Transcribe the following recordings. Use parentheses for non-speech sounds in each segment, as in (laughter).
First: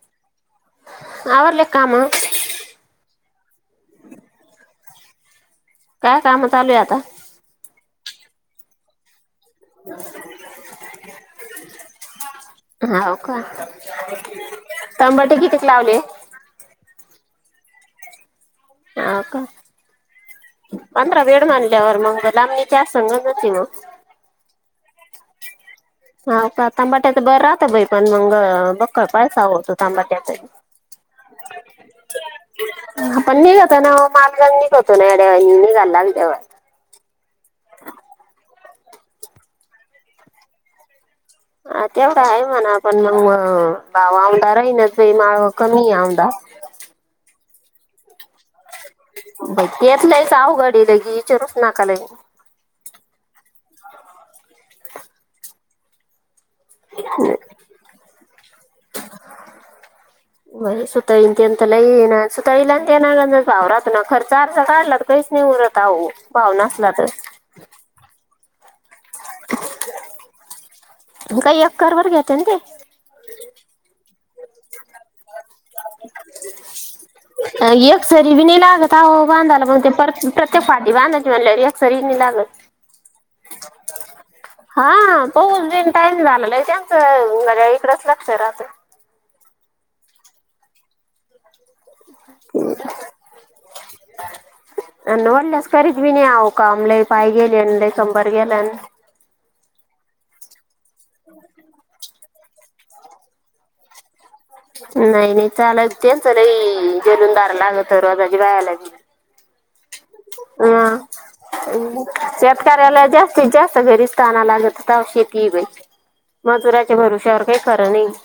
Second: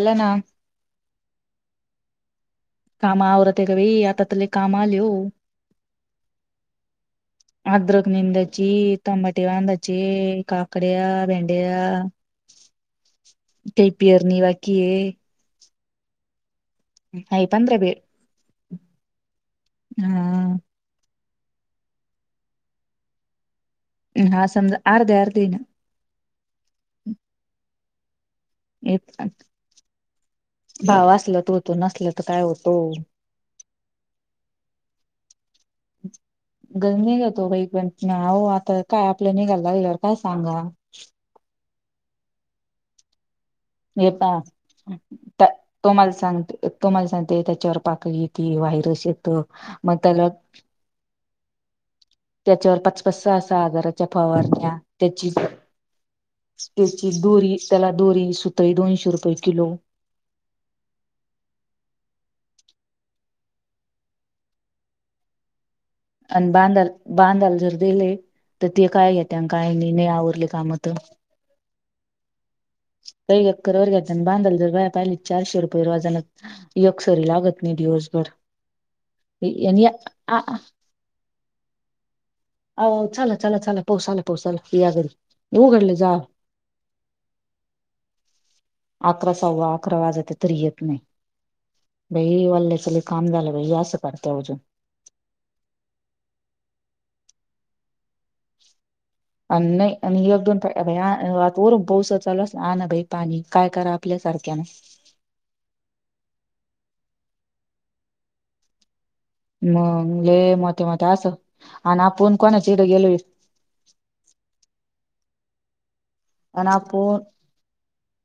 झाला ना आवडले का म्हण. कामा आवरते आहे ग बई आता तले काम आले हो. काय काम चालू आहे आता. अद्रक निंदची तबाटी वांदची काकड्या भेंड्या. हो का ते पेरणी बाकी आहे तंबाटे कितीक लावले. अई पं्र बेर. हो का. हा. पंधरा वेळ मानल्यावर मग बलाी त्या सगत होती मग. (unintelligible) (inaudible) हा समजा अर्ध अर्धे ना (unintelligible) (inaudible) हा का तांबाट्याच बरं राहत बाई पण मंग बक एक पैसा होतो तांबाट्याचा. भाव असला तर होतो नसला तर काय होतो पण निघतो ना मालला निघतो ना याड्या. गला (unintelligible) गल नाही घतो काहीण हो आता काय आपल्या निघायला ला गेल्यावर काय सांग (unintelligible) (inaudible) हा तेवढा आहे म्हणा आपण मग मग (inaudible) (unintelligible) ह हे भाव पहा आ रहि न त माळ कमी आ (inaudible) (unintelligible) (inaudible) (unintelligible) ार पाक त (inaudible) (unintelligible) (inaudible) ेतलंयहघाडी ल कीचारूच नकाला (inaudible) (unintelligible) त्याच्यावर पाचपच असा आजाराच्या फवारण्या त्याची (unintelligible) (inaudible) (unintelligible) त्याची दोरी त्याला दोरी सुतई दोनशे रुपये किलो (unintelligible) (inaudible) म सुता येन तेनंतला ये ना सुता येईला ते ना भाव राात ना खर्च अारसा काढलात कहीच नाही उरत (unintelligible) (unintelligible) (inaudible) आणि भाव बांदल नसला तर बांधाल जर दिले (unintelligible) (inaudible) (unintelligible) तर ते काय घेत काय नाही नाही आवरले कामत (unintelligible) (unintelligible) (inaudible) काही एककर वर घेते ना ते (unintelligible) (inaudible) र अकर वर (unintelligible) (inaudible) बांधल तर वया पाहिली चारशे रपरवाजना य सरी लागत नाही डीवर्सभर. (unintelligible) हो बांधाला मग ते प्रत्ये फाटी बांधायची म्हणल्यास रिणी लागत. (unintelligible) हो चचाल चला चला पाोसाल (unintelligible) हा पस देन टाईम झाला नाही त्यांचं घ्या इकडच लक्ष राहत. अकरा सव्वा अकरा वाजते तर येत नाही. बई वा चल काम झालं असं करते अजून. अ वडल्यास खरीच मी नाही आ कामला पाय गेले ल शंभर गेला (inaudible) (unintelligible) आणि नाही आणि एक दोन आता वरून पाोस चाला (unintelligible) (inaudible) (unintelligible) (inaudible) (unintelligible) (unintelligible) ह ना बाई पाणी काय करा आपल्यासारखं (unintelligible) (unintelligible) (inaudible) नाही नाही चाल ते तर र जलुदार लाग तरवाजाज वयाला गे (unintelligible) (unintelligible) (unintelligible) मग लय ह मोठे मोठे असं आणि ह आपण कोणाच्या इकडे शेतकला गेलोय जास्तीत जास्त बेरस्ताानला (unintelligible) (inaudible) (unintelligible) शेतीली मजुराच्या भरश्यावर काही खरं नाही (inaudible)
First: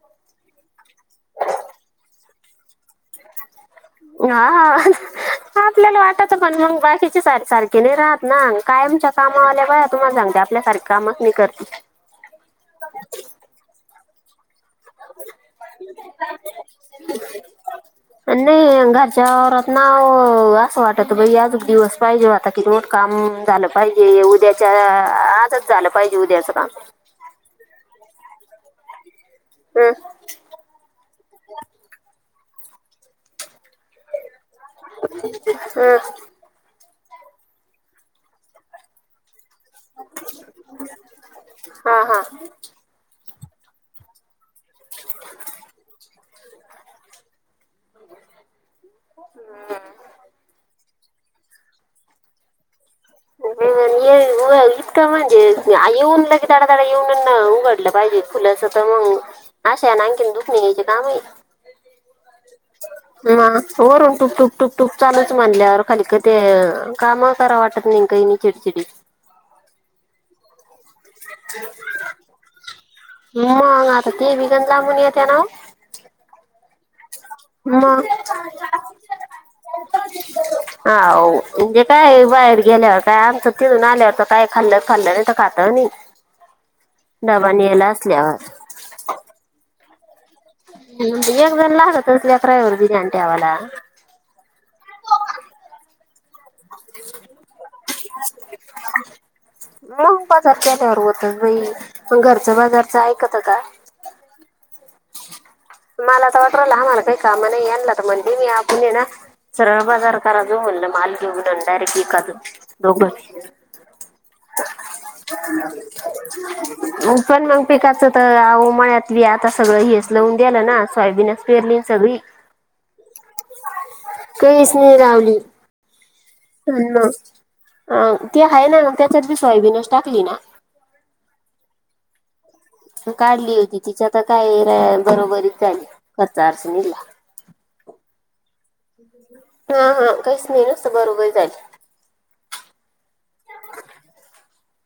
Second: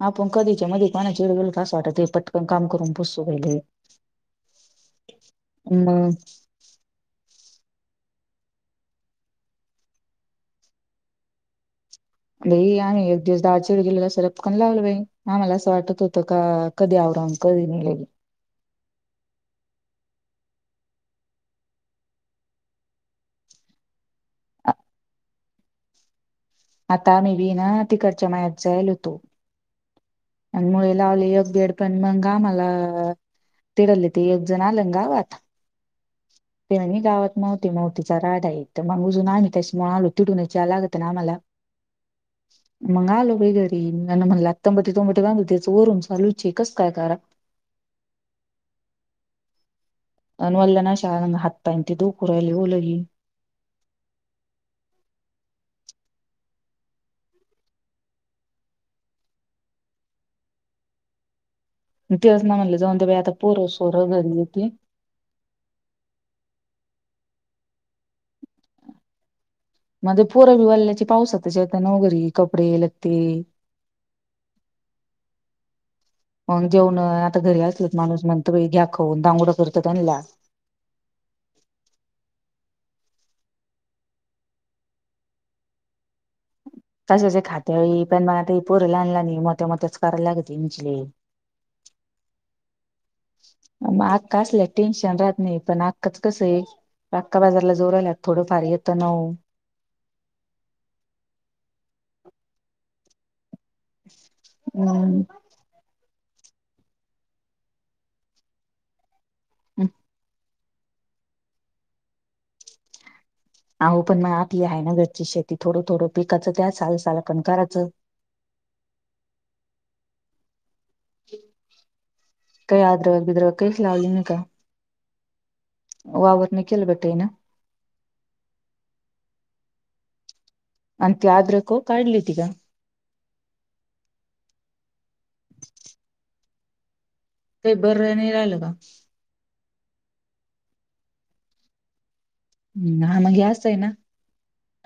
हा आपण कधीच्या मध्ये पाणाचे वेला तस वाटत पटकन काम करून पुोसू गेले (unintelligible) (inaudible) हा आपल्याला मग वाटत पण मग बा (unintelligible) (unintelligible) (unintelligible) कीचे सारे सारखे नाही राहात ना काय आमच्या कामा आल्या का तुम्हाला सांगते आपल्यासारखे कामच मी करते (unintelligible) ल आणि एक दिवस दहा व गेले सर (inaudible) चकन लावलं बाई हा मला असं वाटत होतं का कधी आवडून कधी नले (unintelligible) (inaudible) त्याहरात ना असं वाटत बाई आज दिवस पाहिजे आता किती मोठ काम झालं पाहिजे (unintelligible) (inaudible) ज उद्याच्या आ- आजच झालं पाहिजे उद्याच (unintelligible) (inaudible) आता मी बी ना तिकडच्या मायात जायल होतो (unintelligible) (inaudible) हं, कामला तडलली त (unintelligible) हम (unintelligible) (inaudible) मी गावात मवते मवतीचा राड आहे तर मग अजून आण (inaudible) (unintelligible) त्याच्यामुळे आलो तिटूनयच्या लागत ना मला हा हा मग आलो बेग र न मणतो ठीकस काय कार हम् अ वल्ल नाशा हातपाय ते दुख राहिली लगी हो इतकां म्हणजे येऊन ल की डाातडा येऊन उघडलं पाहिजे फुलंस मग आशा ना आणखीन दुख नि घ्यायचे कामही मग तेच ना म्हणलं जाऊन दे बाई आता म पोरं सोरं वरून घरी टुपटुक येते टुकटूप चालच म्हनल्यावर खाली क ते कामा करा वाटत नाही कायनी चिडीचडी मध्ये पोर बल्या पावसातता ना घरी कपडे लगते मग आता ते बिगन लांबून येते ना मग जेवण आता घरी असल मग माणूस म्हणत घ्या खवून दांगोड करतात आणल्या हा. हुं (unintelligible) हाये बाहेर गेल्यावर काय आमचं तिजून आल्यावर तर काय खाल्लं खाल्लं नाही तर खात ही नाही. तच डबा खाते नेला पण असल्यावर मला ते पुर आणलं नाही मोठ्या मोठ्याच कराला लागली एक (unintelligible) आणि ठेवाला कासल्या टेनशन राहत नाही पण आजकालच कसं आहे आका बाजार मग बाजारख्या त्यावर होतच भाई. त घरचं बाजारचं ऐकत का? हम्. मला तर वाटरला आम्हाला काही कामा नाही. यांना तर म्हणजे मी आपण हे ना सरळ बाजार करा अहो पण मग आपली आहे ना घरची शेती थोडं थोडं पिकाचं त्या साल (unintelligible) सालकण पण मग करायचं पिकाचं तर? उमळ्यातली आता सगळं हेच लावून दिलं ना. फायबिनस पेरली ना सगळी काही अद्रक बिद्रक काहीच लावली नाही का कानिस नाही लावली. वावर नाही केलं ना बेटा हिनं अ ते आहे ना मग त्याच्याी सोयाबीनच टाकली ना अंत या्रको काढलीितीघ काढली होती तिच्या तर काय बरोबरीच झाली खर्च अडचणीला ते बर नाही राहिलं का हा हा काहीच नाही नत बरोघरी झाल हम्म हा मग असस्त आहे ना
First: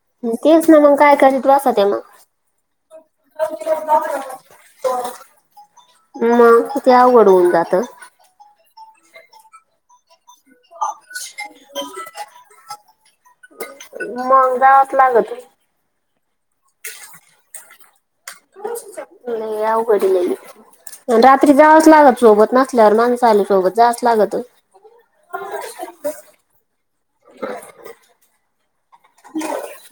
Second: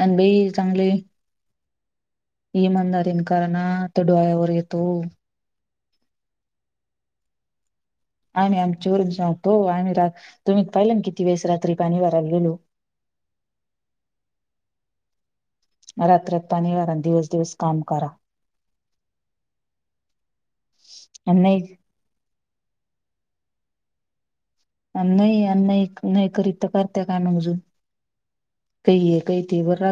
आणि तेच ना मग काय करत त वा अस ते मग ह मंदारन कारण तडवाय उरयतो मग ति ते आघड होऊन जातं आम्ही आम चोरच जावतो आम्ही रा तुम्ही पायलन, किती वेळेस रात्री पाणी भराया गे लेलो. लाग त वारा दिवस दिवस काम करा. नाही अवघडलेली. आणि रात्री नाही जावच लागल सोबत नसल्यावर माणस. चाले सोबत जास्त लागत. नाही आणि नाही. नाही करीत तर करत काममजून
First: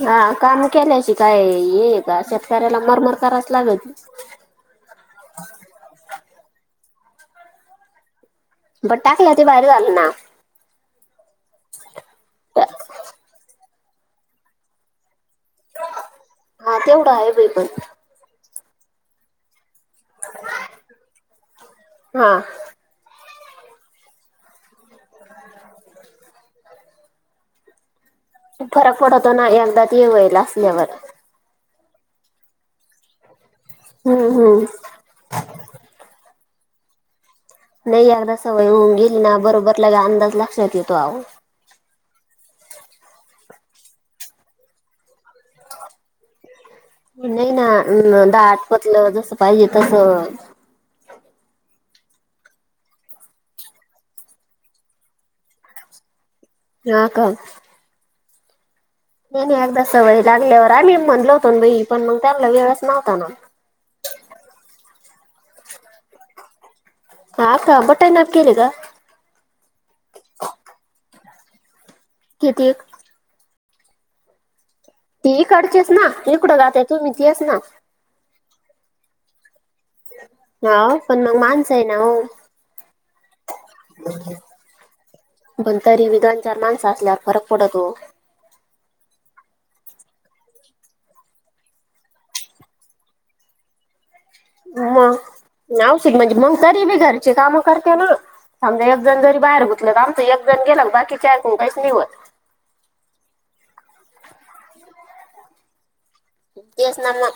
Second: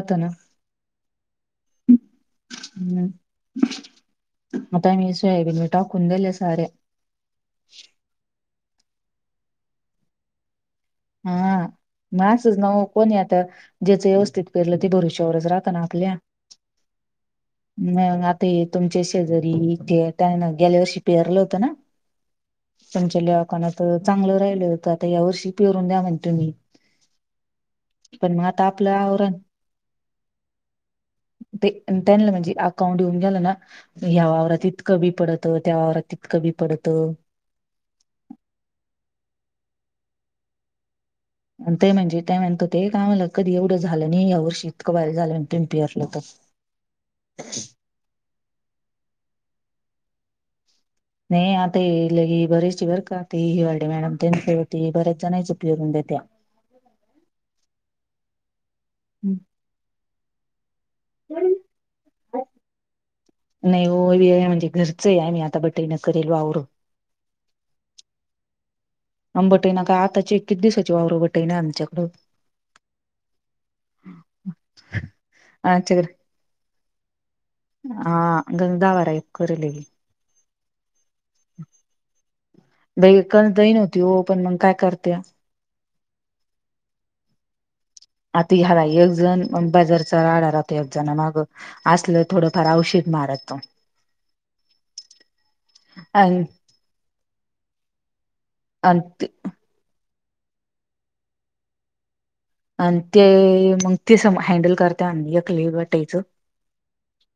हा काम केल्याशी काय आहे हे का शेतकऱ्याला हुं मरमर करावच लागत आता या सोयाबीनवर टाकून झाल्या साड्या. बट टाकलं ते बाहेर झालं ना. हा म असच नाव कोणी आता, ज्याच व्यवस्थित पेरलं ते भरू शक तेवढंच राहत ना आपल्या, हा तेवढं आहे बाई पण म आता हे तुमचे शेजारी गेल्या वर्षी पेरलं होतं ना? हा (unintelligible) दुकानात चांगलं राहिलं होत आता या वर्षी पेरून द्या म्हणते तुम्ही पण मग आता खूप आपलं फरक आवरण पडतो ना एकदा ते येऊईल असल्यावर ते त्यांना म्हणजे अकाउंट येऊन गेलं ना, की ह्या हम्म हम्म वावरातत कमी पडतं, त्या वावरात कमी पडत. नाही अगदा सवय होऊन गेली ना बरोबर लग अंदाज लक्षात येतो आवो. आणि ते म्हणजे तेय म्हणत ते कामलं कधी एवढं झालं नाही या वर्षी इतकं भारी झालं त पेरलं तर नाही ना दाट पतलं जस पाहिजे तस नाही आता याया लगी बरीेचशी वर काते हिवाडी मॅडम त्यां होती बऱ्याच जणांच उपयोगून. (unintelligible) ना का नाही नाही एकदा सवय लागल्यावर आली म्हनलो होतो बइ, पण मग त्याला वेळच नव्हता ना. नाही म्हणजे घरचं आहे. आणि आता बटई न करेल वावरून हा का बटई नाबाकीन आहे का? नंबटे ना का आताची कि दिवसाची वावर बटेना आमच्याकडं. किती? (unintelligible) ती काढतेस आमच्याकडे ना कि कुठं गातय तुम्ही तीच ना हा (inaudible) हा पण मग माणसय ना हो दही कणस दही नव्हती हो पण मग काय करत्या (unintelligible) तरी दोन-चार माणस असल्यावर फरक पडतो आता ह्याला एक जण बाजारचा राडा राहतो एक जण माग असलं थोडंफार आवश्यक मारतो मग नासिक म्हणजे आणि मग तरी बी घरची कामं करते ना समजा एक जण जरी बाहेर गुतलं एक जण गेला बाकीच्या आहे कोण काहीच निवत आणि ते मग तिस हँडल करते अ यकली तेच ना मग.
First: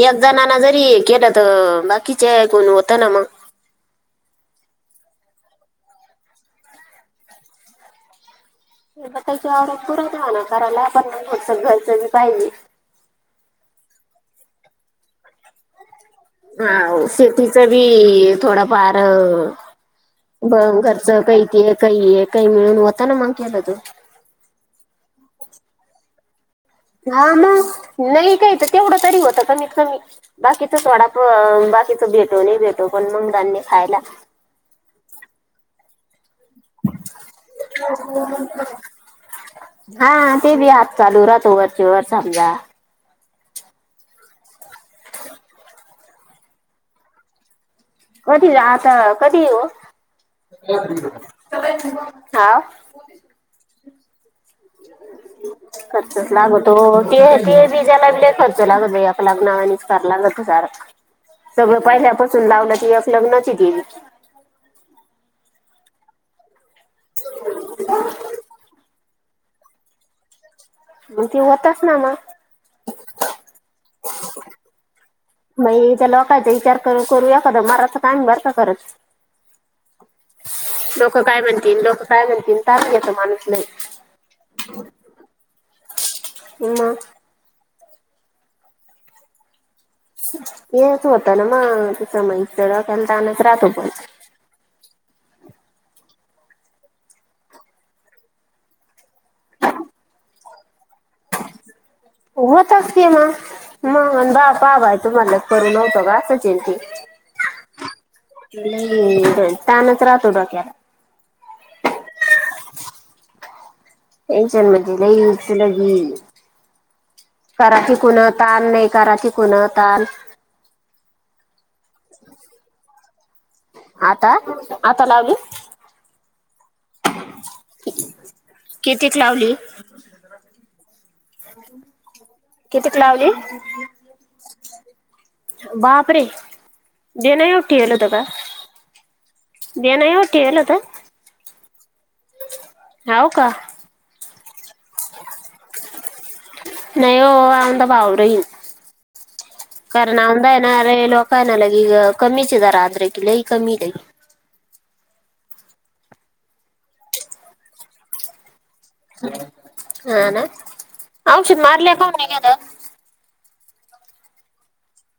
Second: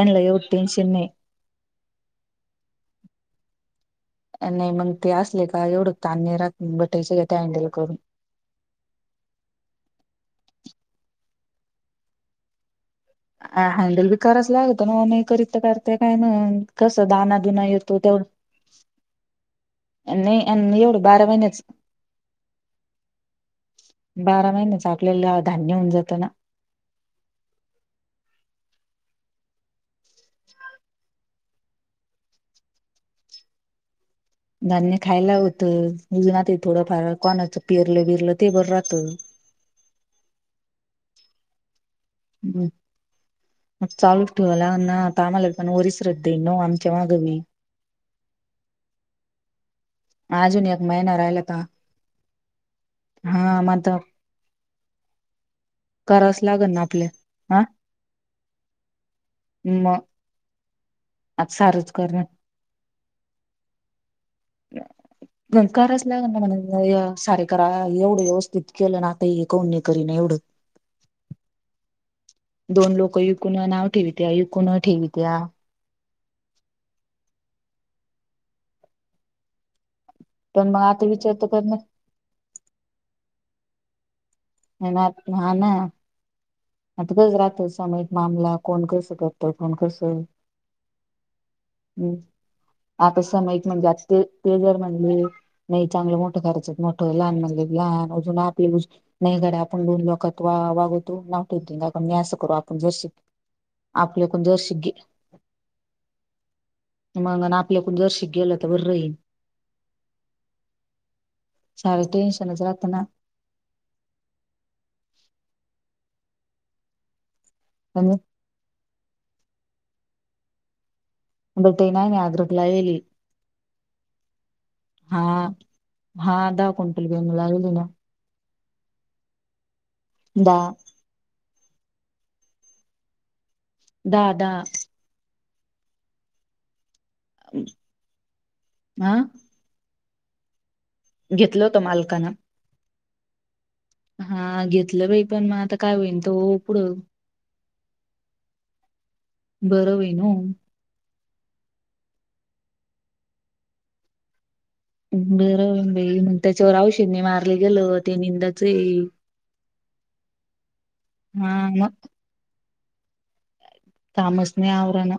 एक एवढं जणना जरी टेन्शन नाही केलं, तर बाकीचे कोण होत ना मग. नाही मग ते असले का एवढं तान नाही राहत बटाई स ते हँडल करून. त्याची आवड पुरणवा ना करायला आपणच घरचं पाहिजे. अ हँडल बी करायच लागतं ना, नाही करीत तर कर हा शेतीचा बी तेवढ थोडाफार नाही बघ आणि एवढं घरचं बारा काही महिन्याच ते काही ये काही मिळून होता ना मंग. बारा महिने चा आपलेला धान्य होऊन जातं ना. हा मग नाही काही तर तेवढं तरी होत कमी कमी बाकीचा थोडा बाकीच भेटो नाही भेटो पण मग धान्य खायला धान्य खायला होतं अजूनत थोडं फार हा ते बी हात चालू राहतो वरचे वर समजा मग चालूच ठेवाला ना आता आम्हाला पण वरी श्रद्धाई न आमच्या माग मी कधी आता कधी येऊ अजून एक महिना राहिला तर हा (unintelligible) हा मग आता खर्चच करावच लागल लागतो ना आपल्या ते ते हा बिजाला खर्च लागत आप लग्नावानेच मग लागत सार आता सगळं सारच करण पहिल्यापासून लावलं ती एकलग्न गेली कारच लाग म्हण सारे करा एवढं व्यवस्थित केलं ना कोण करी एवढं मग ते होतच ना मग (unintelligible) दोन लोक विकूनव तीयकण ठेव मग त्या लोकांचा विचार कर करू एखादां मारत काम बर का करत पण मग आता लोक विचार काय तर कर ना म्हणतील लोकं काय म्हणतील ताण घेतो माणूस नाही ना हा ना मग आता गच राहतोस माम कोण कस करत कोण कस हेच होतं ना मग आहेम् तिचं मग इथं डोक्याला आता ताणच समय राहतो म्हणज पण जास्त ते जर म्हणले नाही चांगलं मोठं करायचत मोठं लहान म्हणले लहान अजून आपली नाही घड आपण लन लोकात वा वाग तो नात त मी असं करू आपण होतच जरशी ते मग मग आपल्याकून बा जरशी पा बा गे आहे तुम्हाला करूनव्हतं का असंल की मग आपल्याकून जरशी गेलं तर बरं राहील तानत राहतो डोक्याला शार टेंशन च रात ना येचन मजले तलग कराची कुणा तल नाही कराची कुणा तल बटे ना नाही अ्र कलावली आता आता लावली हा दहा क्विंटल वेन लागली ना कितीत लावली दहा कितीक लावली दादा. बापरे देण उठी गेल त का हा देण केल तर घेतल होत मालकाना हव का हा घेतलं बाई पण मग आता काय होईन तो पुढं नाही ओ बावरही बरं करण होईन आ हो आहे नारे लोक काय नालागी कमीचे जरा आद्र कि लई कमी लई बरं बाई मग त्याच्यावर औषध नाही मारले गेलं ते निंदाच ये हा ना औषध हा मग मारलक होन घ तामसने आवराना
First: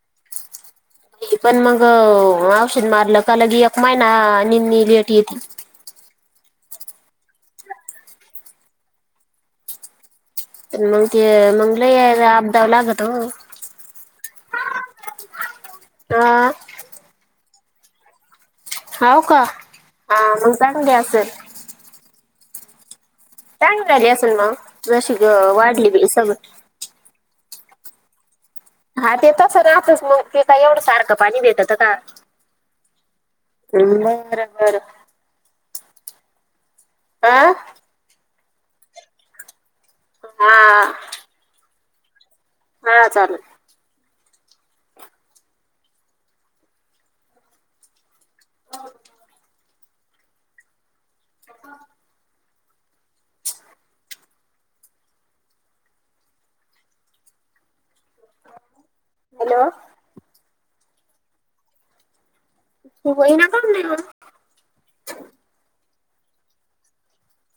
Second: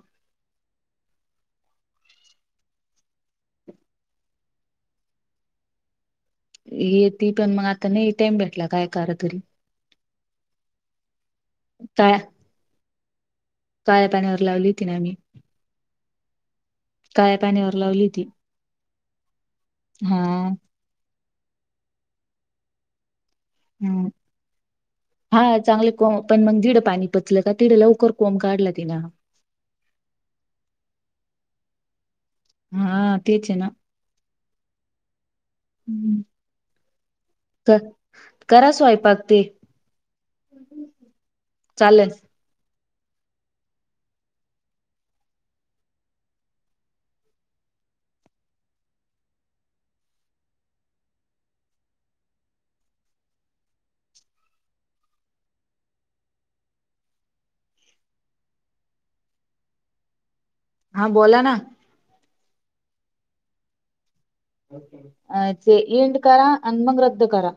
पण मग औषध मारलं काल की एक महिना निनी लेट येतील ये ती पण मग आता नाही टाइम भेटला काय क तरी मग ते मंग ल काय अबदााव लागत काळ्या पाण्यावर लावली तिने आ मी हा काळ्या पाण्यावर लावली ती होव का ह मग जाणगे असेल चांगली झाली ह असेल मग जशी ग हा वाढली चांगले बी कोंब पण मग सगळं जड पाणी पचलं का तिड लवकर कोंब काढला तिनं हा ते तसं राहतच मग ते काय एवढं सारखं पाणी देत का का? हा तेच आहे ना. बर. हा कर करा स्वयंपाक तेन हा चालेलस हा चालल (unintelligible) हॅलो हा बोला ना वई ना काम देव अचछे इंड करा आणि मग रद्द करा